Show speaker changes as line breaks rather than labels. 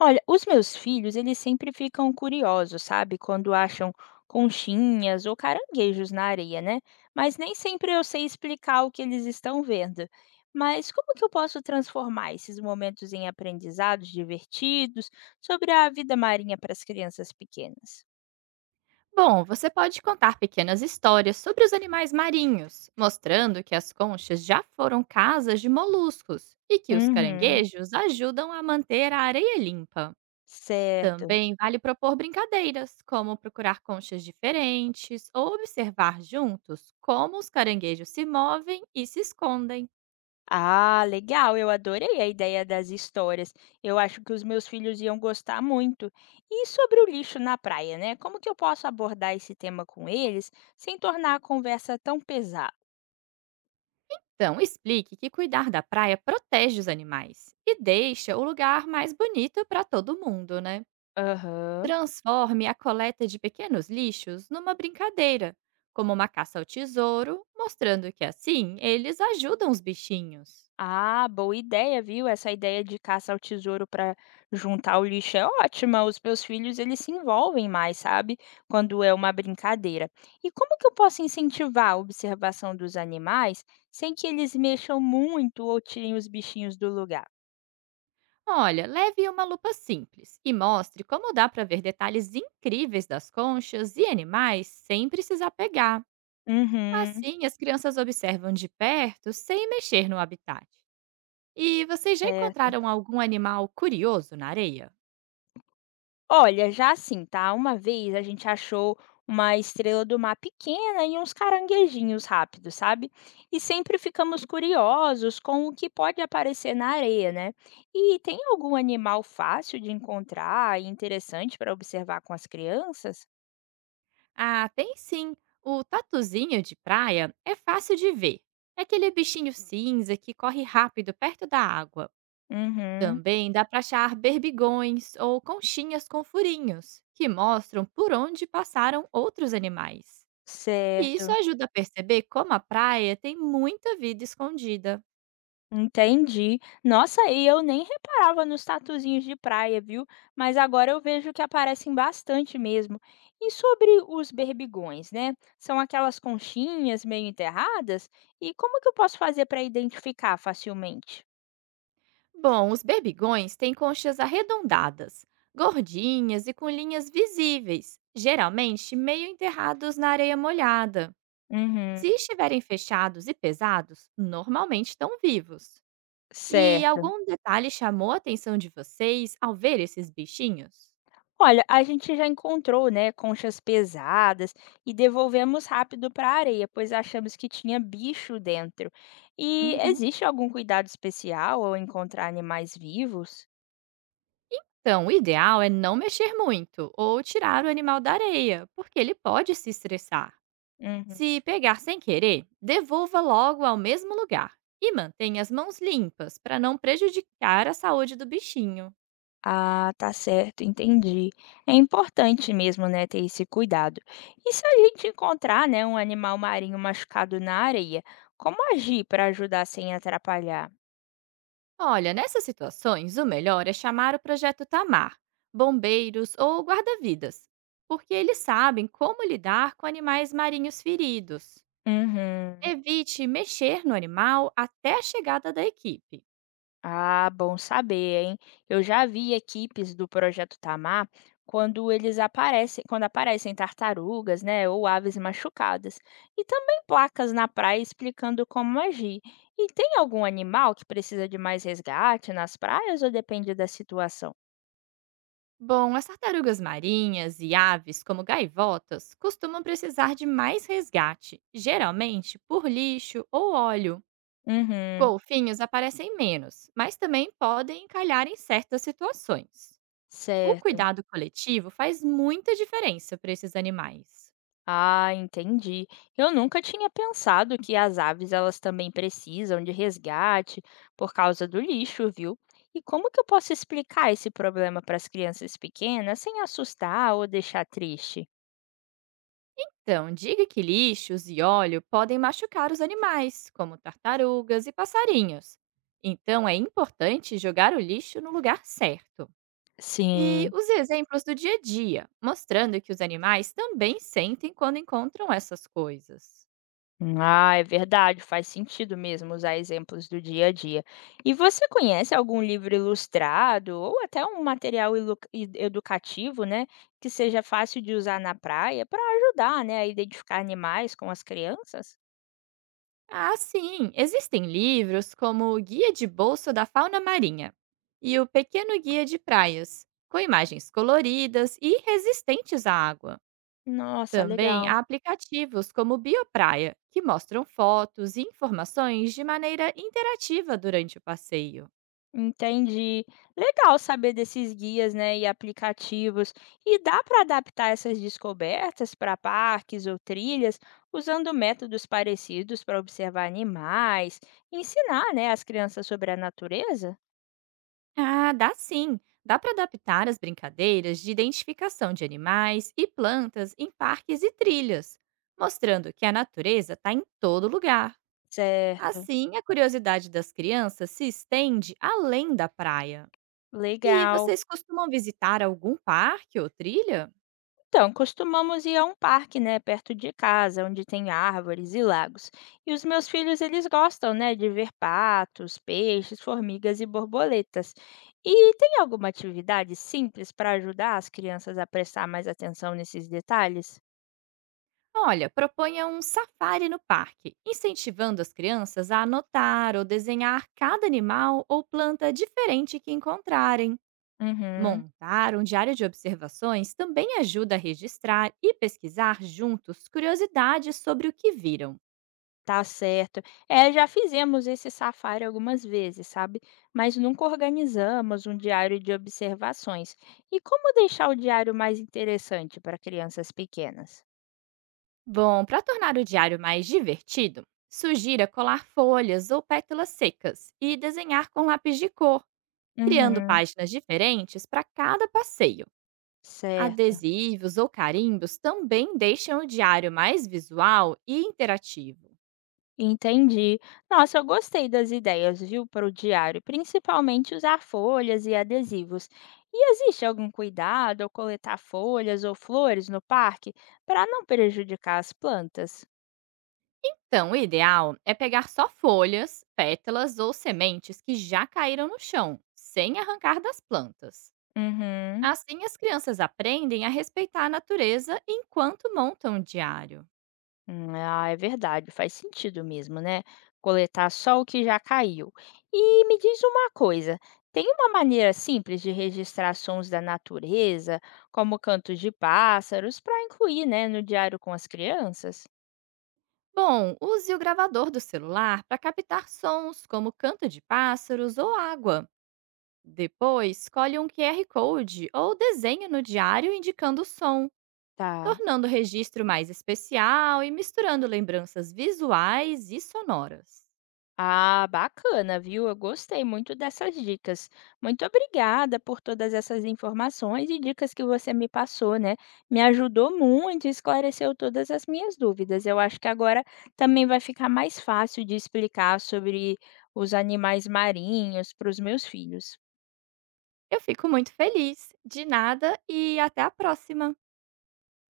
Olha, os meus filhos, eles sempre ficam curiosos, sabe? Quando acham conchinhas ou caranguejos na areia, né? Mas nem sempre eu sei explicar o que eles estão vendo. Mas como que eu posso transformar esses momentos em aprendizados divertidos sobre a vida marinha para as crianças pequenas?
Bom, você pode contar pequenas histórias sobre os animais marinhos, mostrando que as conchas já foram casas de moluscos e que os
Uhum,
caranguejos ajudam a manter a areia limpa.
certo.
Também vale propor brincadeiras, como procurar conchas diferentes ou observar juntos como os caranguejos se movem e se escondem.
Ah, legal, eu adorei a ideia das histórias. Eu acho que os meus filhos iam gostar muito. E sobre o lixo na praia, né? Como que eu posso abordar esse tema com eles sem tornar a conversa tão pesada?
Então, explique que cuidar da praia protege os animais e deixa o lugar mais bonito para todo mundo, né?
Aham.
Transforme a coleta de pequenos lixos numa brincadeira, como uma caça ao tesouro, mostrando que assim eles ajudam os bichinhos.
Ah, boa ideia, viu? Essa ideia de caça ao tesouro para juntar o lixo é ótima. Os meus filhos, eles se envolvem mais, sabe? Quando é uma brincadeira. E como que eu posso incentivar a observação dos animais sem que eles mexam muito ou tirem os bichinhos do lugar?
Olha, leve uma lupa simples e mostre como dá para ver detalhes incríveis das conchas e animais sem precisar pegar.
Uhum,
Assim, as crianças observam de perto sem mexer no habitat. E vocês já
certo.
encontraram algum animal curioso na areia?
Olha, já assim, tá? Uma vez a gente achou uma estrela do mar pequena e uns caranguejinhos rápidos, sabe? E sempre ficamos curiosos com o que pode aparecer na areia, né? E tem algum animal fácil de encontrar e interessante para observar com as crianças?
Ah, tem sim. O tatuzinho de praia é fácil de ver. É aquele bichinho cinza que corre rápido perto da água.
Uhum,
Também dá para achar berbigões ou conchinhas com furinhos, que mostram por onde passaram outros animais. E isso
certo.
ajuda a perceber como a praia tem muita vida escondida.
Entendi. Nossa, e eu nem reparava nos tatuzinhos de praia, viu? Mas agora eu vejo que aparecem bastante mesmo. E sobre os berbigões, né? São aquelas conchinhas meio enterradas? E como que eu posso fazer para identificar facilmente?
Bom, os berbigões têm conchas arredondadas, gordinhas e com linhas visíveis, geralmente meio enterrados na areia molhada.
Uhum,
Se estiverem fechados e pesados, normalmente estão vivos. E
certo.
algum detalhe chamou a atenção de vocês ao ver esses bichinhos?
Olha, a gente já encontrou, né, conchas pesadas e devolvemos rápido para a areia, pois achamos que tinha bicho dentro. E
Uhum.
existe algum cuidado especial ao encontrar animais vivos?
Então, o ideal é não mexer muito ou tirar o animal da areia, porque ele pode se estressar.
Uhum.
Se pegar sem querer, devolva logo ao mesmo lugar e mantenha as mãos limpas para não prejudicar a saúde do bichinho.
Ah, tá certo, entendi. É importante mesmo, né, ter esse cuidado. E se a gente encontrar, né, um animal marinho machucado na areia, como agir para ajudar sem atrapalhar?
Olha, nessas situações, o melhor é chamar o projeto Tamar, bombeiros ou guarda-vidas, porque eles sabem como lidar com animais marinhos feridos.
Uhum.
Evite mexer no animal até a chegada da equipe.
Ah, bom saber, hein? Eu já vi equipes do Projeto Tamar quando eles aparecem, quando aparecem tartarugas, né, ou aves machucadas, e também placas na praia explicando como agir. E tem algum animal que precisa de mais resgate nas praias ou depende da situação?
Bom, as tartarugas marinhas e aves, como gaivotas, costumam precisar de mais resgate, geralmente por lixo ou óleo.
Uhum,
Golfinhos aparecem menos, mas também podem encalhar em certas situações. O
certo.
cuidado coletivo faz muita diferença para esses animais.
Ah, entendi. Eu nunca tinha pensado que as aves elas também precisam de resgate por causa do lixo, viu? E como que eu posso explicar esse problema para as crianças pequenas sem assustar ou deixar triste?
Então, diga que lixos e óleo podem machucar os animais, como tartarugas e passarinhos. Então, é importante jogar o lixo no lugar certo. E
Sim.
os exemplos do dia a dia, mostrando que os animais também sentem quando encontram essas coisas.
Ah, é verdade, faz sentido mesmo usar exemplos do dia a dia. E você conhece algum livro ilustrado ou até um material educativo, né, que seja fácil de usar na praia para ajudar, né, a identificar animais com as crianças?
Ah, sim! Existem livros como o Guia de Bolso da Fauna Marinha e o Pequeno Guia de Praias, com imagens coloridas e resistentes à água.
Nossa,
Também
legal.
há aplicativos como o Biopraia, que mostram fotos e informações de maneira interativa durante o passeio.
Entendi. Legal saber desses guias, né, e aplicativos. E dá para adaptar essas descobertas para parques ou trilhas usando métodos parecidos para observar animais, ensinar, né, as crianças sobre a natureza?
Ah, dá sim. Dá para adaptar as brincadeiras de identificação de animais e plantas em parques e trilhas, mostrando que a natureza está em todo lugar.
Certo.
Assim, a curiosidade das crianças se estende além da praia. E
Legal.
vocês costumam visitar algum parque ou trilha?
Então, costumamos ir a um parque, né, perto de casa, onde tem árvores e lagos. E os meus filhos, eles gostam, né, de ver patos, peixes, formigas e borboletas. E tem alguma atividade simples para ajudar as crianças a prestar mais atenção nesses detalhes?
Olha, proponha um safari no parque, incentivando as crianças a anotar ou desenhar cada animal ou planta diferente que encontrarem.
Uhum,
Montar um diário de observações também ajuda a registrar e pesquisar juntos curiosidades sobre o que viram.
tá certo. É, já fizemos esse safari algumas vezes, sabe? Mas nunca organizamos um diário de observações. E como deixar o diário mais interessante para crianças pequenas?
Bom, para tornar o diário mais divertido, sugira colar folhas ou pétalas secas e desenhar com lápis de cor, criando
Uhum.
páginas diferentes para cada passeio.
Certo,
Adesivos ou carimbos também deixam o diário mais visual e interativo.
entendi. Nossa, eu gostei das ideias, viu, para o diário, principalmente usar folhas e adesivos. E existe algum cuidado ao coletar folhas ou flores no parque para não prejudicar as plantas?
Então, o ideal é pegar só folhas, pétalas ou sementes que já caíram no chão, sem arrancar das plantas.
Uhum.
Assim, as crianças aprendem a respeitar a natureza enquanto montam o diário.
Ah, é verdade, faz sentido mesmo, né? Coletar só o que já caiu. E me diz uma coisa, tem uma maneira simples de registrar sons da natureza, como cantos de pássaros, para incluir, né, no diário com as crianças?
Bom, use o gravador do celular para captar sons como canto de pássaros ou água. Depois, colhe um QR Code ou desenho no diário indicando o som,
Tá.
tornando o registro mais especial e misturando lembranças visuais e sonoras.
Ah, bacana, viu? Eu gostei muito dessas dicas. Muito obrigada por todas essas informações e dicas que você me passou, né? Me ajudou muito e esclareceu todas as minhas dúvidas. Eu acho que agora também vai ficar mais fácil de explicar sobre os animais marinhos para os meus filhos.
Eu fico muito feliz. De nada e até a próxima.